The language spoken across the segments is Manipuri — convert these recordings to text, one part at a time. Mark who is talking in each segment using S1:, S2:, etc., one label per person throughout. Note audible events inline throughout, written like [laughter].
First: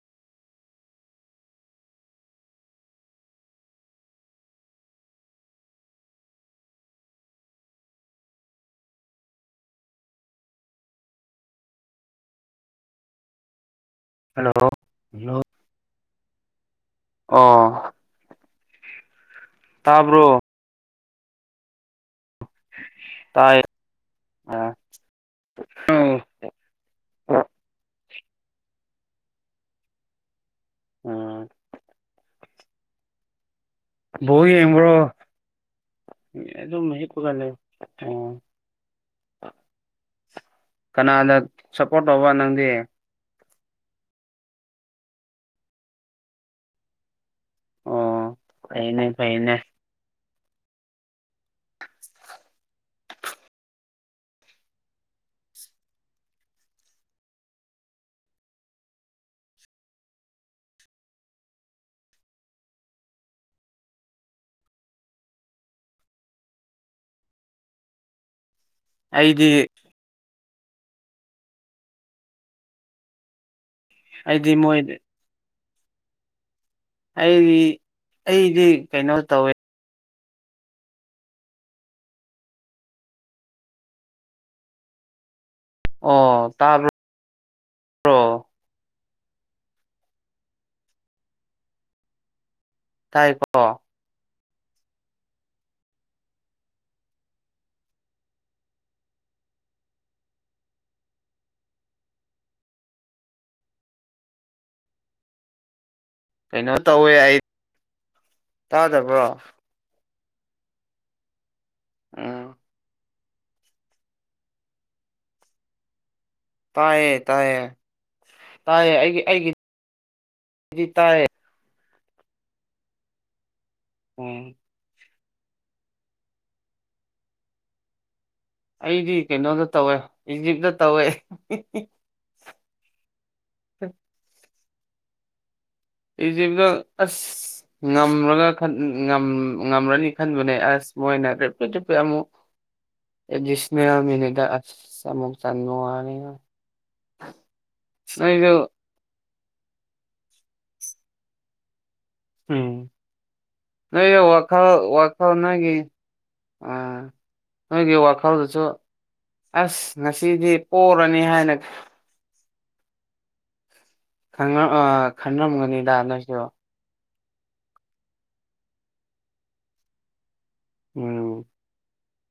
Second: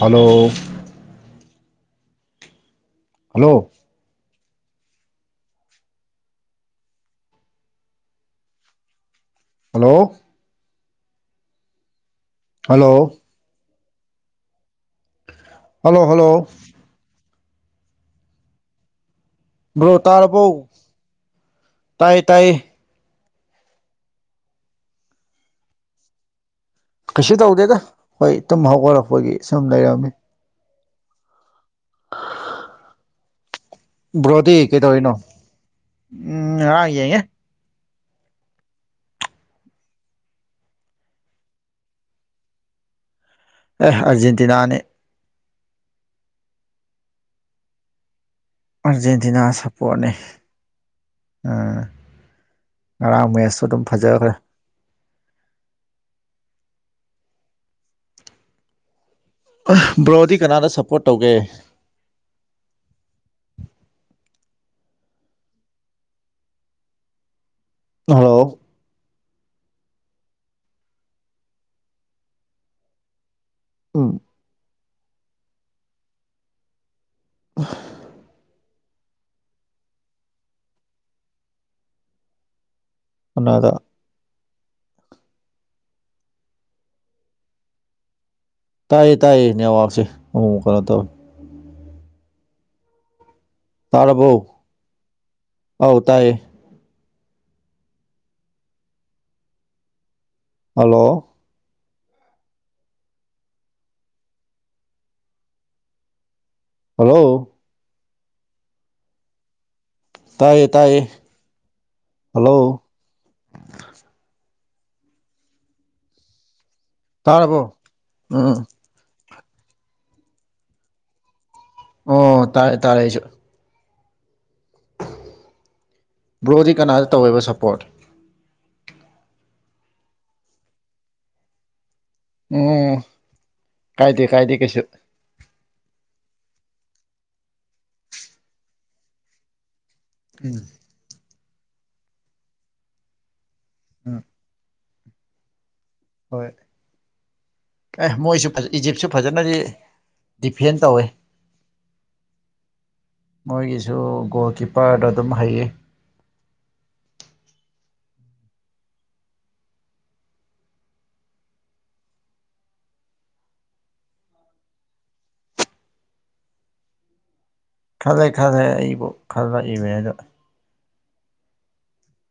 S1: hello hello hello hello
S2: hello hello
S1: hello hello
S2: ꯑꯣ
S1: ꯍꯂꯣ
S2: ꯇꯥꯕ꯭ꯔꯣ
S1: ꯇꯥꯔꯕꯣ ꯇꯥꯏ ꯇꯥꯏ
S2: ꯇꯥꯏꯌꯦ ꯑꯥ ꯑꯥꯎ
S1: ꯀꯩꯁꯨ ꯇꯧꯗꯦꯗ ꯍꯣꯏ ꯇꯨꯝ ꯍꯧꯒꯠꯂꯛꯄꯒꯤ ꯁꯨꯝ ꯂꯩꯔꯝꯃꯤ
S2: ꯑꯥ ꯕꯧ
S1: ꯕ꯭ꯔꯣꯗꯤ
S2: ꯌꯦꯡꯕ꯭ꯔꯣ
S1: ꯀꯩꯗꯧꯔꯤꯅꯣ ꯎꯝ
S2: ꯑꯗꯨ ꯑꯗꯨꯝ
S1: ꯉꯔꯥꯡ ꯌꯦꯡꯉꯦ
S2: ꯍꯦꯛꯄꯂ ꯎꯝ ꯀꯅꯥꯅ ꯁꯄꯣꯔꯠ ꯇꯧꯕ ꯅꯪꯗꯤ
S1: ꯑꯦ ꯑꯔꯖꯦꯟꯇꯤꯅꯥꯅꯦ
S2: ꯑꯣ ꯐꯩꯅꯦ
S1: ꯑꯔꯖꯦꯟꯇꯤꯅꯥ
S2: ꯐꯩꯅꯦ
S1: ꯁ ꯄꯣꯠꯅꯤ ꯉꯔꯥꯡ ꯃꯦꯠꯁꯁꯨ ꯑꯗꯨꯝ ꯐꯖꯕ ꯕ꯭ꯔꯣꯗꯤ ꯀꯅꯥꯗ ꯁꯞꯄꯣꯔꯠ ꯇꯧꯒꯦ ꯍꯜꯂꯣ
S2: ꯑꯩꯗꯤ
S1: ꯎꯝ
S2: ꯑꯩꯗꯤ ꯃꯣꯏ ꯑꯩꯗꯤ ꯑꯩꯗꯤ ꯀꯩꯅꯣ ꯇꯧꯋꯦ
S1: ꯀꯥꯅꯥꯗ
S2: ꯑꯣ ꯇꯥꯕ꯭ꯔꯣ ꯕꯔꯣ
S1: ꯇꯥꯏꯌꯦ ꯇꯥꯏꯌꯦ ꯅꯦꯋꯥꯛꯁꯦ ꯑꯃꯨꯛꯃꯨꯛ ꯀꯩꯅꯣ ꯇꯧꯋꯦ
S2: ꯇꯥꯏꯀꯣ
S1: ꯊꯥꯔꯕꯣ ꯑꯥꯎ ꯇꯥꯏꯌꯦ ꯍꯥꯜꯂꯣ
S2: ꯀꯩꯅꯣ ꯇꯧꯋꯦ
S1: ꯍꯜꯂꯣ
S2: ꯑꯩ ꯇꯥꯗꯕ꯭ꯔꯣ
S1: ꯇꯥꯏꯌꯦ ꯇꯥꯏꯌꯦ
S2: ꯎꯝ
S1: ꯍꯥꯜꯂꯣ
S2: ꯇꯥꯏꯌꯦ
S1: ꯇꯥꯔꯕꯣ
S2: ꯇꯥꯏꯌꯦ
S1: ꯎꯝ
S2: ꯇꯥꯏꯌꯦ ꯑꯩꯒꯤ ꯑꯩꯒꯤ ꯒꯤ ꯇꯥꯏꯌꯦ
S1: ꯑꯣ ꯇꯥꯔꯦ ꯇꯥꯔꯦ ꯑꯩꯁꯨ
S2: ꯑꯣ
S1: ꯕ꯭ꯔꯣꯗꯤ ꯀꯅꯥꯗ ꯇꯧꯋꯦꯕ ꯁꯞꯄꯣꯔꯠ
S2: ꯑꯩꯗꯤ ꯀꯩꯅꯣꯗ ꯇꯧꯋꯦ ꯏꯖꯤꯞꯇ ꯇꯧꯋꯦ
S1: ꯑꯣ ꯀꯥꯏꯗꯦ ꯀꯥꯏꯗꯦ ꯀꯩꯁꯨ
S2: ꯏꯖꯤꯞꯇꯣ ꯑꯁ ꯉꯝꯔꯒ ꯈꯟ ꯉꯝ ꯉꯝꯔꯅꯤ ꯈꯟꯕꯅꯦ
S1: ꯎꯝ
S2: ꯑꯁ ꯃꯣꯏꯅ ꯔꯦꯄꯤꯠ ꯔꯤꯄꯤꯠ ꯑꯃꯨꯛ ꯑꯦꯗꯤꯁ꯭ꯅꯦꯜ
S1: ꯎꯝ
S2: ꯃꯤꯅꯤꯠꯗ ꯑꯁ ꯑꯃꯨꯛ ꯆꯟꯕꯋꯅꯤ
S1: ꯍꯣꯏ ꯑꯦ
S2: ꯅꯣꯏꯁꯨ
S1: ꯃꯣꯏꯁꯨ ꯐꯖꯩ ꯏꯖꯤꯞꯁꯨ ꯐꯖꯅꯗꯤ ꯗꯤꯐꯦꯟ ꯇꯧꯋꯦ
S2: ꯎꯝ ꯅꯣꯏꯗ
S1: ꯃꯣꯏꯒꯤꯁꯨ ꯒꯣꯜ
S2: ꯋꯥꯈꯜ
S1: ꯀꯤꯞꯄꯔꯗꯣ
S2: ꯋꯥꯈꯜ
S1: ꯑꯗꯨꯝ ꯍꯩꯌꯦ
S2: ꯅꯣꯏꯒꯤ ꯑꯥ ꯅꯣꯏꯒꯤ ꯋꯥꯈꯜꯗꯁꯨ ꯑꯁ ꯉꯁꯤꯗꯤ ꯄꯣꯔꯅꯤ ꯍꯥꯏꯅ ꯈꯪꯔꯝ ꯑꯥ ꯈꯟꯔꯝꯒꯅꯤꯗ ꯅꯣꯏꯁꯨ
S1: ꯈꯜꯂꯦ ꯈꯜꯂꯦ ꯑꯩꯕꯨ ꯈꯜꯂꯛ ꯏꯕꯩ ꯑꯗꯨ
S2: ꯎꯝ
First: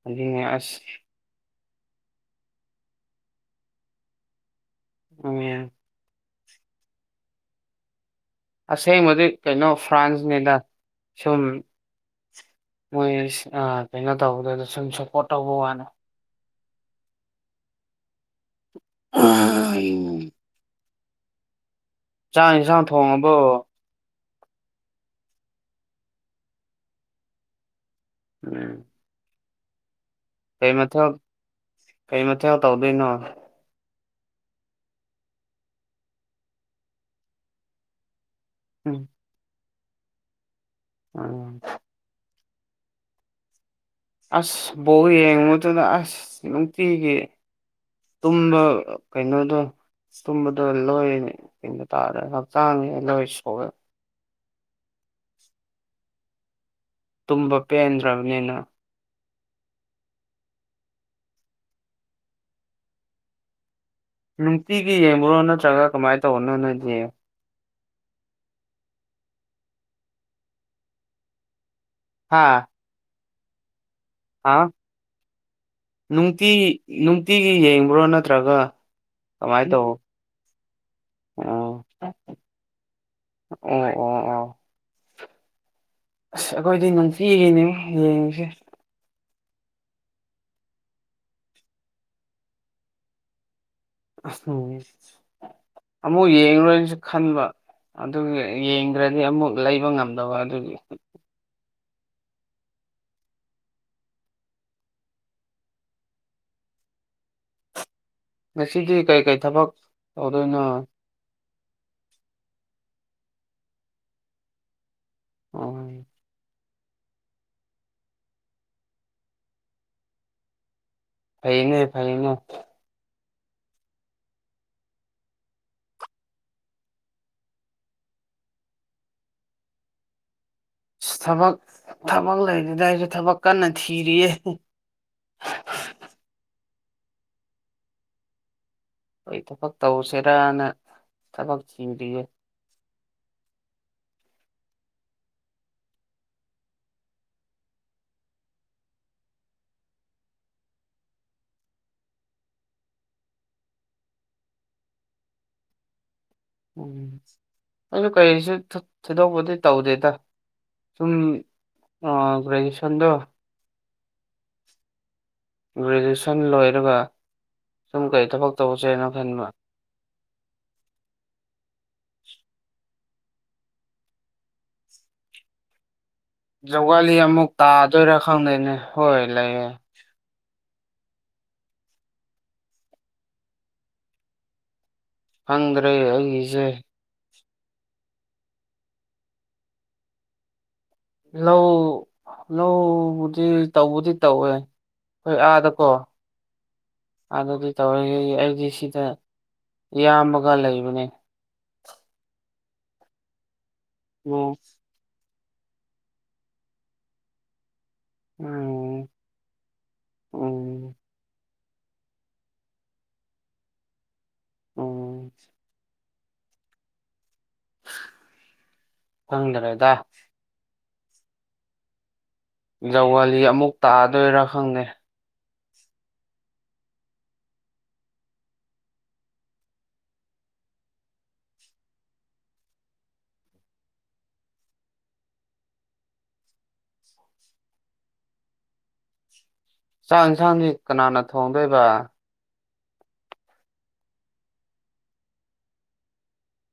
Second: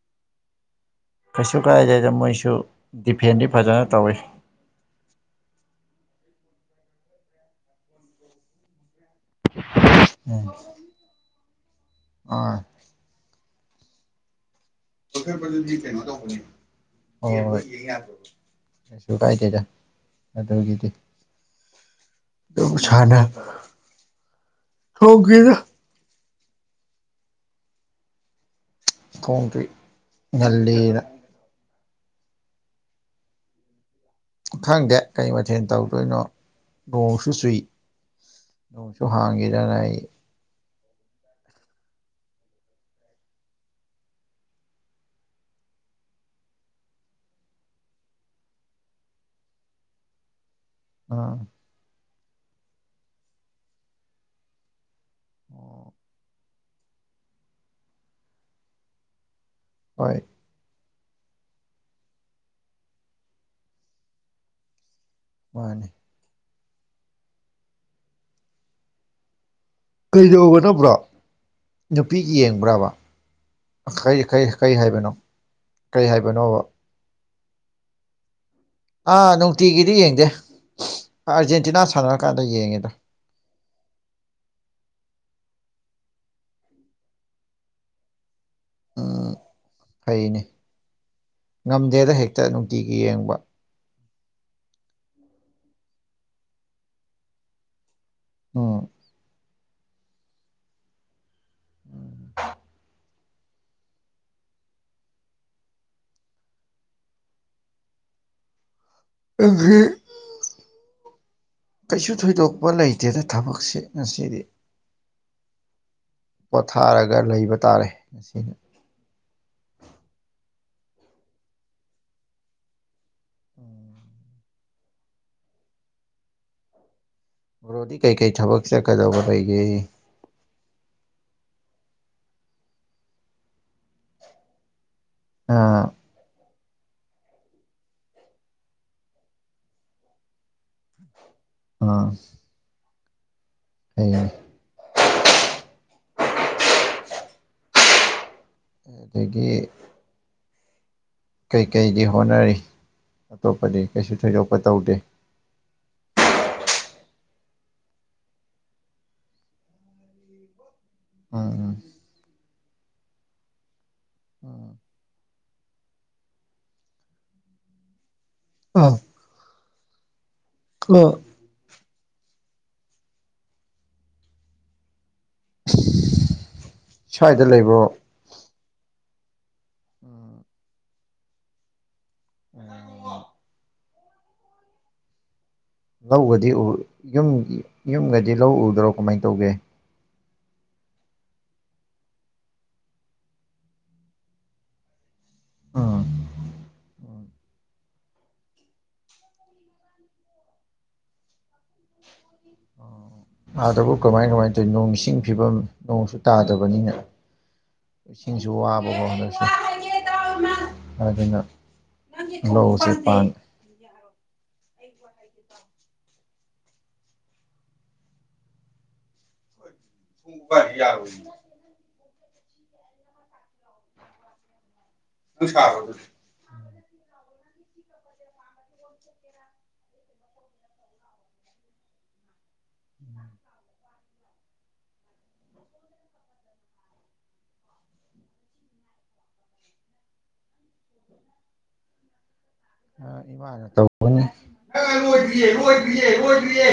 S2: ꯑꯗꯨꯅꯦ ꯑꯁ
S1: ꯀꯩꯁꯨ ꯀꯥꯏꯗꯦꯗ ꯃꯣꯏꯁꯨ ꯗꯤꯐꯦꯟꯗꯤ ꯐꯖꯅ ꯇꯧꯋꯤ
S2: ꯎꯝ ꯑꯁꯦꯡꯕꯗꯤ ꯀꯩꯅꯣ
S1: ꯎꯝ
S2: ꯐ꯭ꯔꯥꯟꯁꯅꯦꯗꯥ ꯁꯨꯝ
S1: ꯑꯥ
S2: ꯃꯣꯏꯁꯤ ꯑꯥ ꯀꯩꯅꯣ ꯇꯧꯕꯗꯨꯗ ꯁꯨꯝ ꯁꯞꯄꯣꯔꯠ ꯇꯧꯕ ꯋꯥꯅꯦ
S1: ꯑꯣ ꯀꯩꯁꯨ ꯀꯥꯏꯗꯦꯗꯥ ꯑꯗꯨꯒꯤꯗꯤ
S2: ꯆꯥꯛ
S1: ꯑꯗꯨꯝ
S2: ꯌꯦꯟꯁꯥꯡ
S1: ꯁꯥꯟꯅ
S2: ꯊꯣꯡꯉꯕꯣ
S1: ꯍꯧꯒꯦꯗꯥ
S2: ꯎꯝ
S1: ꯊꯣꯡꯗ꯭ꯔꯤ
S2: ꯀꯩ
S1: ꯉꯜꯂꯤꯅ
S2: ꯃꯊꯦꯜ ꯀꯩ ꯃꯊꯦꯜ ꯇꯧꯗꯣꯏꯅꯣ
S1: ꯈꯪꯗꯦ ꯀꯩ ꯃꯥꯊꯦꯟ ꯇꯧꯗꯣꯏꯅꯣ ꯅꯣꯡꯁꯨ ꯆꯨꯏ ꯁꯨ
S2: ꯎꯝ
S1: ꯍꯥꯡꯒꯤꯗꯥ ꯉꯥꯏ
S2: [unintelligible] ꯑꯁ ꯕꯣꯜ ꯌꯦꯡꯉꯨꯗꯥꯅ ꯑꯁ ꯅꯨꯡꯇꯤꯒꯤ ꯇꯨꯝꯕ ꯀꯩꯅꯣꯗꯣ ꯑꯁ ꯇꯨꯝꯕꯗꯣ ꯂꯣꯏ
S1: ꯑꯥ
S2: ꯀꯩꯅꯣ ꯇꯥꯔꯦ ꯍꯛꯆꯥꯡ ꯂꯣꯏ ꯁꯣꯛꯑꯦ
S1: [unintelligible]
S2: ꯇꯨꯝꯕ ꯄꯦꯟꯗ꯭ꯔꯕꯅꯤꯅ
S1: ꯍꯣꯏ
S2: ꯅꯨꯡꯇꯤꯒꯤ ꯌꯦꯡꯕ꯭ꯔꯣ ꯅꯠꯇ꯭ꯔꯒ
S1: ꯃꯥꯅꯤ
S2: ꯀꯃꯥꯏ ꯇꯧꯕꯅꯣ ꯅꯣꯏꯗꯤ
S1: ꯀꯩꯗꯧꯕꯅꯣ ꯕ꯭ꯔꯣ ꯅꯨꯄꯤ
S2: ꯍꯥ
S1: ꯌꯦꯡꯕ꯭ꯔꯕ ꯑꯈꯩ ꯀꯩ
S2: ꯍꯥ
S1: ꯀꯩ ꯍꯥꯏꯕꯅꯣ ꯀꯔꯤ
S2: ꯅꯨꯡꯇꯤ
S1: ꯍꯥꯏꯕꯅꯣꯕ
S2: ꯅꯨꯡꯇꯤꯒꯤ ꯌꯦꯡꯕ꯭ꯔꯣ ꯅꯠꯇ꯭ꯔꯒ
S1: ꯑꯥ
S2: ꯀꯃꯥꯏꯅ ꯇꯧ
S1: ꯅꯨꯡꯇꯤꯒꯤꯗꯤ ꯌꯦꯡꯗꯦ
S2: ꯑꯣ
S1: ꯑꯔꯖꯦꯟꯇꯤꯅꯥ ꯁꯥꯟꯅꯔ ꯀꯥꯟꯗ ꯌꯦꯡꯉꯦꯗꯥ
S2: ꯑꯣ ꯑꯣ ꯑꯣ ꯑꯁ ꯑꯩꯈꯣꯏꯗꯤ ꯅꯨꯡꯇꯤꯒꯤꯅꯤꯉꯣ ꯌꯦꯡꯉꯤꯁꯦ
S1: ꯎꯝ ꯐꯩꯅꯦ ꯉꯝꯗꯦꯗ ꯍꯦꯛꯇ ꯅꯨꯡꯇꯤꯒꯤ ꯌꯦꯡꯕ
S2: ꯑꯁ ꯑꯃꯨꯛ ꯌꯦꯡꯔꯥꯔꯣꯏꯅꯁꯨ ꯈꯟꯕ ꯑꯗꯨꯒꯤ
S1: ꯎꯝ
S2: ꯌꯦꯡꯗ꯭ꯔꯗꯤ ꯑꯃꯨꯛ ꯂꯩꯕ ꯉꯝꯗꯕ ꯑꯗꯨꯒꯤ
S1: [unintelligible]
S2: ꯉꯁꯤꯗꯤ ꯀꯩ ꯀꯩꯩ ꯊꯕꯛ
S1: ꯑꯩꯒꯤ
S2: ꯇꯧꯗꯣꯏꯅꯣ
S1: ꯀꯩꯁꯨ ꯊꯣꯏꯗꯣꯛꯄ ꯂꯩꯇꯦꯗ ꯊꯕꯛꯁꯦ ꯉꯁꯤꯗꯤ
S2: ꯎꯪ
S1: ꯄꯣꯊꯥꯔꯒ ꯂꯩꯕ ꯇꯥꯔꯦ ꯉꯁꯤꯗꯤ
S2: ꯐꯩꯅꯦ ꯐꯩꯅꯦ
S1: [inaudible] ꯕꯔꯣꯗꯤ ꯀꯩ ꯀꯩ ꯊꯕꯛ ꯆꯠꯀꯗꯧꯕ ꯂꯩꯒꯦ
S2: ꯊꯕꯛ ꯊꯕꯛ ꯂꯩꯇꯦꯗ ꯑꯩꯗꯤ ꯊꯕꯛ ꯀꯟꯅ ꯊꯤꯔꯤꯌꯦ
S1: ꯎꯝ
S2: ꯀꯩ ꯊꯕꯛ ꯇꯧꯁꯦꯔꯅ ꯊꯕꯛ ꯊꯤꯔꯤꯌꯦ
S1: ꯑꯩꯅ ꯑꯗꫭꯏꯗꯤ ꯀꯩꯀꯩꯗꯤ ꯍꯣꯠꯅꯔꯤ ꯑꯇꯣꯞꯄꯗꯤ ꯀꯩꯁꯨ ꯊꯣꯏꯗꯣꯛꯄ ꯇꯧꯗꯦ
S2: ꯎꯝ ꯑꯗꯣ ꯀꯩꯁꯨ ꯊꯣ ꯊꯣꯏꯗꯣꯛꯄꯗꯤ ꯇꯧꯗꯦꯗ ꯁꯨꯝ
S1: ꯎꯝ ꯎꯝ
S2: ꯒ꯭ꯔꯦꯖꯨꯑꯌꯦꯁꯟꯗꯣ
S1: [inaudible]
S2: ꯒ꯭ꯔꯦꯖꯨꯌꯦꯁꯟ ꯂꯣꯏꯔꯒ ꯁꯨꯝ ꯀꯩ ꯊꯕꯛ ꯇꯧꯁꯦꯅꯣ ꯈꯟꯕ
S1: ꯀꯣ ꯁꯤꯁ [unintelligible]
S2: ꯖꯧꯒꯂꯤ ꯑꯃꯨꯛ ꯇꯥꯗꯣꯏꯔꯥ ꯈꯪꯗꯦꯅꯦ ꯍꯣꯏ ꯂꯩꯌꯦ
S1: [inaudible] ꯀꯩꯇꯉꯝꯕ [unintelligible] ꯣ
S2: ꯈꯪꯗꯔꯦ
S1: ꯂꯧꯒꯗꯤ ꯑꯨ ꯌꯨꯝ ꯌꯨꯒꯗꯤ ꯂꯧ ꯎꯗ꯭ꯔꯣ ꯀꯃꯥꯏꯅ ꯇꯧꯒꯦ
S2: ꯂꯧ ꯂꯧꯕꯨꯗꯤ ꯇꯧꯕꯗꯤ ꯇꯧꯋꯦ ꯈꯣꯏ ꯑꯥꯗꯀꯣ
S1: ꯎꯝ
S2: ꯑꯥꯗꯗꯤ ꯇꯧꯔꯤ ꯑꯩꯗꯤ ꯁꯤꯗ ꯏꯌꯥꯝꯕꯒ ꯂꯩꯕꯅꯦ
S1: ꯑꯥꯗꯕꯨ ꯀꯃꯥꯏ ꯀꯃꯥꯏꯅ
S2: ꯎꯝ
S1: ꯇꯧꯏꯅꯣ ꯏꯁꯤꯡ ꯐꯤꯚꯝ ꯅꯣꯡꯁꯨ ꯇꯥꯗꯕꯅꯤꯅ ꯏꯁꯤꯡꯁꯨ ꯋꯥ
S2: ꯎꯝ
S1: ꯑꯗꯨꯅ ꯂꯧ ꯁꯤꯄꯥꯟ [unintelligible] [inaudible]
S2: ꯎꯝ ꯈꯪꯗꯔꯦꯗ
S1: ꯃꯨꯕ ꯌꯥꯔꯣꯏ
S2: ꯖꯧꯋꯥꯂꯤ ꯑꯃꯨꯛ ꯇꯥꯗꯣꯏꯔꯥ ꯈꯪꯅꯦ
S1: ꯑꯗꯨꯁꯥꯕꯗ [inaudible]
S2: ꯆꯥꯛ ꯌꯦꯟꯁꯥꯡꯗꯤ ꯀꯅꯥꯅ ꯊꯣꯡꯗꯣꯏꯕ
S1: ꯏꯃꯥꯏ ꯇꯧꯕꯅꯦ ꯂꯣꯏꯗꯔꯤꯌꯦ ꯂꯣꯏꯗꯔꯤꯌꯦ ꯂꯣꯏꯗꯔꯤꯌꯦ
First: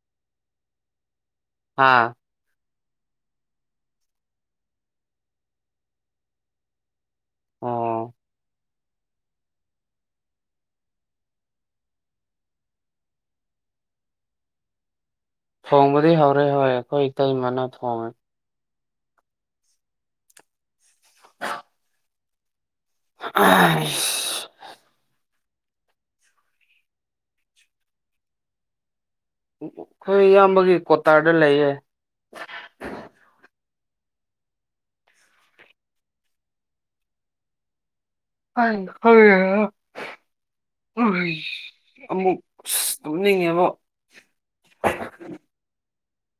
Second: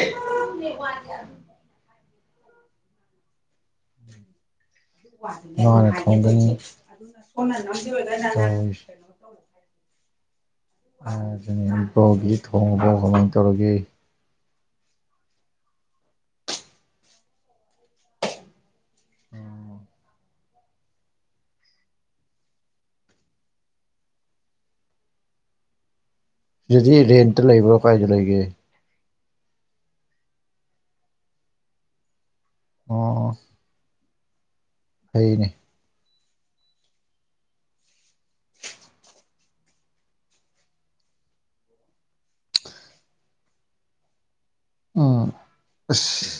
S1: ꯕꯦꯛ ꯌꯥꯟꯆ [unintelligible]
S2: ꯍꯥꯥ
S1: ꯃꯥꯅ ꯊꯣꯡꯒꯅꯤ
S2: ꯑꯣ
S1: [unintelligible] ꯑꯪ ꯕꯔꯣꯒꯤꯗꯤ ꯊꯣꯡꯉꯕꯔꯣ ꯀꯃꯥꯏ ꯇꯧꯔꯒꯦ
S2: ꯊꯣꯡꯕꯗꯤ ꯍꯧꯔꯦ ꯍꯣꯏ ꯑꯩꯈꯣꯏ ꯏꯇꯩꯃꯅ ꯊꯣꯡꯉꯦ
S1: [inaudible]
S2: [inaudible] ꯑꯥ ꯏꯁ
S1: ꯖꯤꯗꯤ ꯔꯦꯟꯇ ꯂꯩꯕ꯭ꯔꯣ ꯀꯥꯏꯗ ꯂꯩꯒꯦ
S2: ꯑꯩꯈꯣꯏ ꯏꯌꯥꯝꯕꯒꯤ ꯀꯣꯇꯥꯔꯗ ꯂꯩꯌꯦ
S1: ꯑꯣ ꯑꯣ ꯐꯩꯅꯦ
S2: [inaudible] ꯑꯃꯨꯛ ꯑꯁ ꯇꯨꯝꯅꯤꯡꯉꯦꯕꯣ
S1: ꯎꯝ ꯑꯁ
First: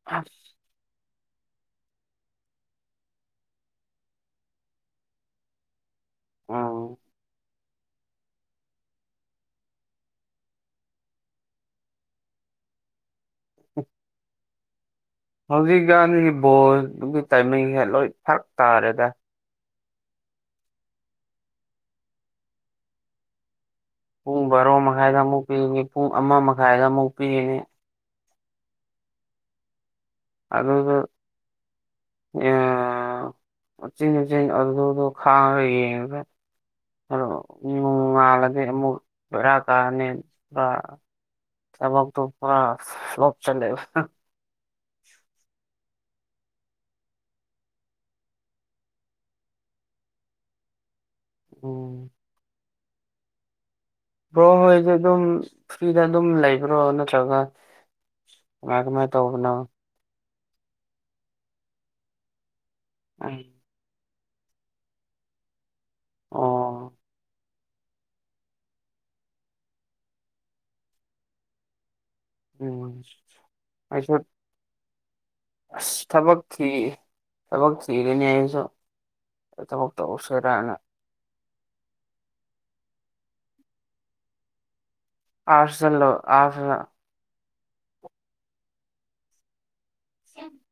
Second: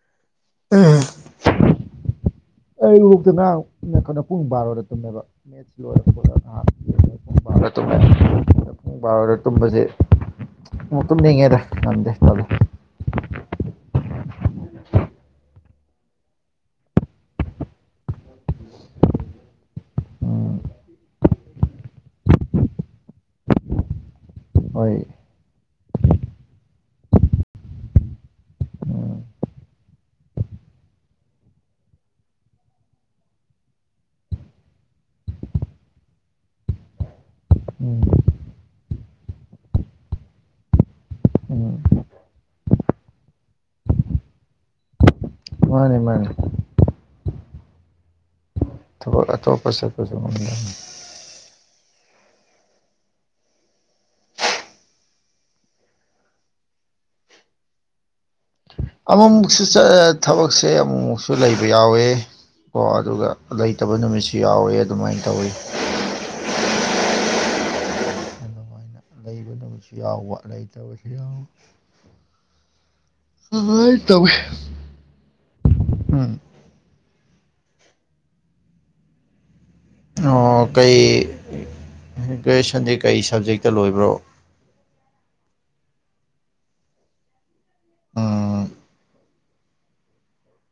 S2: [inaudible]
S1: [inaudible] ꯑꯩ ꯕꯣꯛꯇ ꯉꯔꯥꯡ [unintelligible] ꯄꯨꯡ ꯕꯥꯔꯣꯗ ꯇꯝꯃꯦꯕ ꯃꯦꯠꯁ ꯂꯣꯏ
S2: ꯎꯝ
S1: ꯕꯥꯔꯣꯗ ꯇꯨꯝꯃꯦ ꯄꯨꯡ ꯕꯔꯣꯗ ꯇꯨꯝꯕꯁꯤ ꯑꯃꯣꯛ ꯇꯨꯝꯅꯤꯡꯉꯦꯗ ꯉꯝꯗꯦ [unintelligible]
S2: [inaudible] ꯍꯧꯖꯤꯛꯀꯥꯟꯒꯤ ꯕꯣꯜꯗꯨꯒꯤ ꯇꯥꯏꯃꯤꯡꯁꯦ ꯂꯣꯏ ꯐꯔꯛ ꯇꯥꯔꯦꯗ
S1: ꯎꯝ
S2: ꯄꯨꯡ ꯕꯥꯔꯣ
S1: ꯍꯣꯏ
S2: ꯃꯈꯥꯏꯗ ꯑꯃꯨꯛ ꯄꯤꯅꯤ ꯄꯨꯡ ꯑꯃ ꯃꯈꯥꯏꯗ ꯑꯃꯨꯛ ꯄꯤꯔꯤꯅꯤ
S1: ꯎꯝ
S2: ꯑꯗꯨꯗꯣ ꯎꯆꯤꯟ ꯅꯆꯤꯟ ꯑꯗꯨꯗꯣ ꯈꯥꯡꯉꯒ ꯌꯦꯡꯉꯒ ꯑꯗꯣ
S1: ꯎꯝ
S2: ꯅꯣꯡꯉꯥꯜꯂꯗꯤ ꯑꯃꯨꯛ ꯕꯦꯔꯥ ꯀꯥꯅꯦꯕ
S1: ꯎꯝ
S2: ꯊꯥꯕꯥꯛꯇꯣ ꯈꯔꯥ ꯏꯁꯂꯣꯞ ꯆꯠꯂꯦꯕ
S1: ꯃꯥꯅꯦ ꯃꯥꯅꯦ ꯊꯥꯕꯥꯛ ꯑꯇꯣꯞꯄ ꯁꯛꯄꯁꯨ ꯉꯝꯃꯤ
S2: ꯑꯣ ꯕꯔꯣ ꯍꯣꯏꯗꯤ ꯑꯗꯨꯝ ꯐ꯭ꯔꯤꯗ ꯑꯗꯨꯝ ꯂꯩꯕ꯭ꯔꯣ ꯅꯠꯇ꯭ꯔꯒ ꯀꯃꯥꯏ ꯀꯃꯥꯏ
S1: ꯑꯃꯣꯛ
S2: ꯇꯧꯕꯅꯣ
S1: ꯃꯨꯛꯁꯨ ꯆꯠꯑꯦ ꯊꯕꯛꯁꯦ ꯑꯃꯨꯛꯃꯨꯛꯁꯨ ꯂꯩꯕ ꯌꯥꯎꯋꯦ ꯀꯣ ꯑꯗꯨꯒ
S2: ꯎꯝ
S1: ꯇꯕ ꯅꯨꯃꯤꯠꯁꯨ ꯌꯥꯎꯋꯦ ꯑꯗꯨꯃꯥꯏꯅ ꯇꯧꯋꯤ
S2: ꯑꯣ
S1: ꯂꯩꯕꯗꯃꯁꯨ ꯌꯥꯎꯕ ꯂꯩꯇꯕꯁꯨ ꯌꯥꯎꯏ
S2: ꯎꯝ ꯑꯩꯁꯨ
S1: [unintelligible]
S2: ꯑꯁ
S1: ꯎꯝ
S2: ꯊꯕꯛ ꯊꯤ ꯊꯕꯛ ꯊꯤꯔꯅꯤ ꯑꯩꯁꯨ
S1: ꯑꯣ
S2: ꯇꯧꯁꯤꯔꯅ
S1: ꯀꯩ ꯒ꯭ꯔꯦꯅꯣꯏꯁꯟꯗꯤ ꯀꯩ ꯁꯕꯖꯦꯛꯇ ꯂꯣꯏꯕ꯭ꯔꯣ
S2: ꯑꯥꯔꯁ ꯂꯣꯏ ꯑꯥꯔꯁꯇ
S1: ꯎꯝ
S2: [inaudible]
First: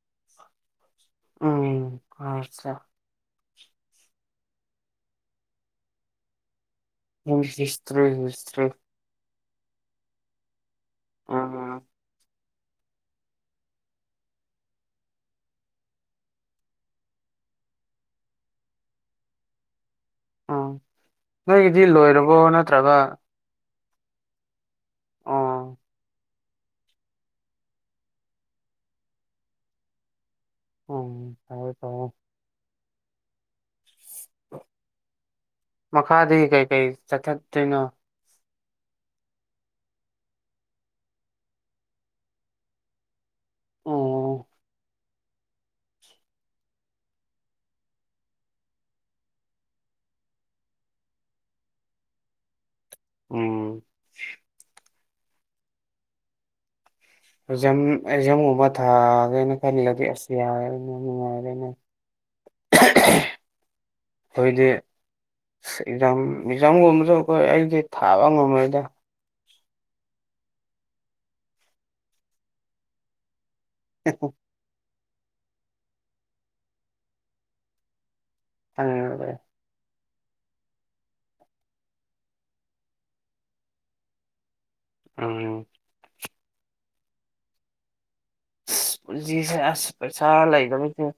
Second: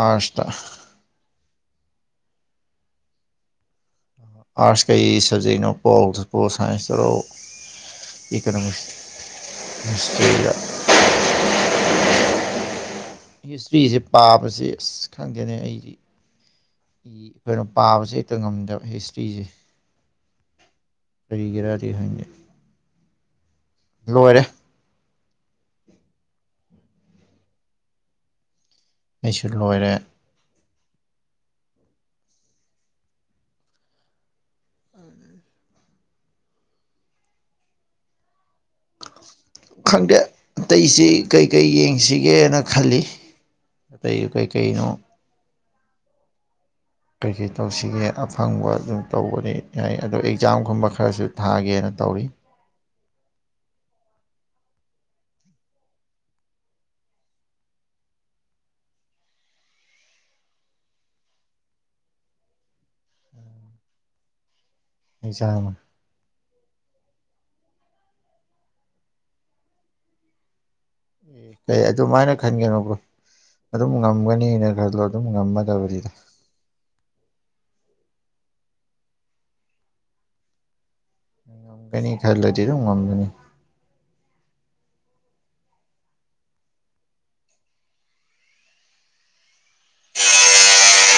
S1: ꯑꯥꯔꯁꯇ
S2: ꯎꯝ ꯑꯥꯔꯁꯇ
S1: ꯑꯥꯔꯁ ꯀꯩ ꯁꯕꯖꯦꯛꯅꯣ ꯄꯣꯄꯣ ꯁꯥꯏꯟꯁꯇꯔꯣ
S2: ꯍꯤꯁꯇ꯭ꯔꯤ ꯍꯤꯁꯇ꯭ꯔꯤ
S1: ꯏꯀꯣꯅꯣꯃꯤꯛꯁ ꯑꯁ ꯑꯗꯨꯗꯤ ꯌꯥꯝ
S2: [inaudible]
S1: ꯑꯦꯁꯄꯤꯁꯦ ꯄꯥꯕꯁꯤ ꯑꯁ ꯈꯪꯗꯦꯅꯦ ꯑꯩꯖꯤ ꯑꯩꯈꯣꯏꯒꯤ ꯀꯩꯅꯣ ꯄꯥꯕꯁꯦ ꯍꯦꯛꯇ ꯉꯝꯗꯕ ꯍꯤꯁꯇ꯭ꯔꯤꯁꯦ
S2: ꯎꯝ ꯅꯣꯏꯒꯤꯗꯤ
S1: ꯀꯔꯤꯒꯤꯔꯗꯤ ꯈꯪꯗꯦ
S2: ꯂꯣꯏꯔꯕꯣ ꯅꯠꯇ꯭ꯔꯒ
S1: ꯂꯣꯏꯔꯦ
S2: ꯑꯣ
S1: ꯑꯩꯁꯨ ꯂꯣꯏꯔꯦ
S2: ꯎꯝ ꯇꯧꯋꯦ ꯇꯧꯔꯣ [inaudible] ꯃꯈꯥꯗꯒꯤ ꯀꯩ ꯀꯩ ꯆꯠꯊꯠꯇꯨꯏꯅꯣ
S1: ꯈꯪꯗꯦ ꯑꯇꯩꯁꯤ ꯀꯩꯀꯩ ꯌꯦꯡꯁꯤꯒꯦꯅ ꯈꯜꯂꯤ ꯑꯇꯩꯗꯨ
S2: ꯑꯣ
S1: ꯀꯩꯀꯩꯅꯣ ꯀꯔꯤ ꯀꯔꯤ ꯇꯧꯁꯤꯒꯦ ꯑꯐꯪꯕ ꯑꯗꯨꯝ ꯇꯧꯕꯅꯤ ꯍꯥꯏ ꯑꯗꯣ ꯑꯦꯛꯖꯥꯝꯒꯨꯝꯕ ꯈꯔꯁꯨ ꯊꯥꯒꯦꯅ ꯇꯧꯔꯤ
S2: ꯎꯝ ꯑꯦꯛꯖꯥꯝ ꯑꯦꯛꯖꯥꯝ ꯒꯨꯝꯕ ꯊꯥꯒꯦꯅ ꯈꯜꯂꯗꯤ ꯑꯁ ꯌꯥꯔꯦꯅ ꯅꯨꯡꯉꯥꯏꯔꯦꯅ ꯈꯣꯏꯗꯤ
S1: [unintelligible]
S2: ꯑꯦꯛꯖꯥꯝ ꯑꯦꯛꯖꯥꯝꯒꯨꯝꯕꯁꯨ ꯑꯈꯣꯏ ꯑꯩꯗꯤ ꯊꯥꯕ ꯉꯝꯃꯣꯏꯗ
S1: ꯑꯦ ꯑꯗꯨꯃꯥꯏꯅ ꯈꯟꯒꯅꯣꯕ ꯑꯗꯨꯝ ꯉꯝꯒꯅꯤꯅ ꯈꯜꯂꯣ ꯑꯗꯨꯝ ꯉꯝꯃꯗꯕꯅꯤ
S2: [unintelligible]
S1: ꯑꯦꯅꯤ ꯈꯜꯂꯗꯤ ꯑꯗꯨꯝ ꯉꯝꯒꯅꯤ
S2: ꯎꯝ ꯄꯨꯟꯁꯤꯁꯦ ꯑꯁ ꯄꯩꯁꯥ ꯂꯩꯕ [unintelligible]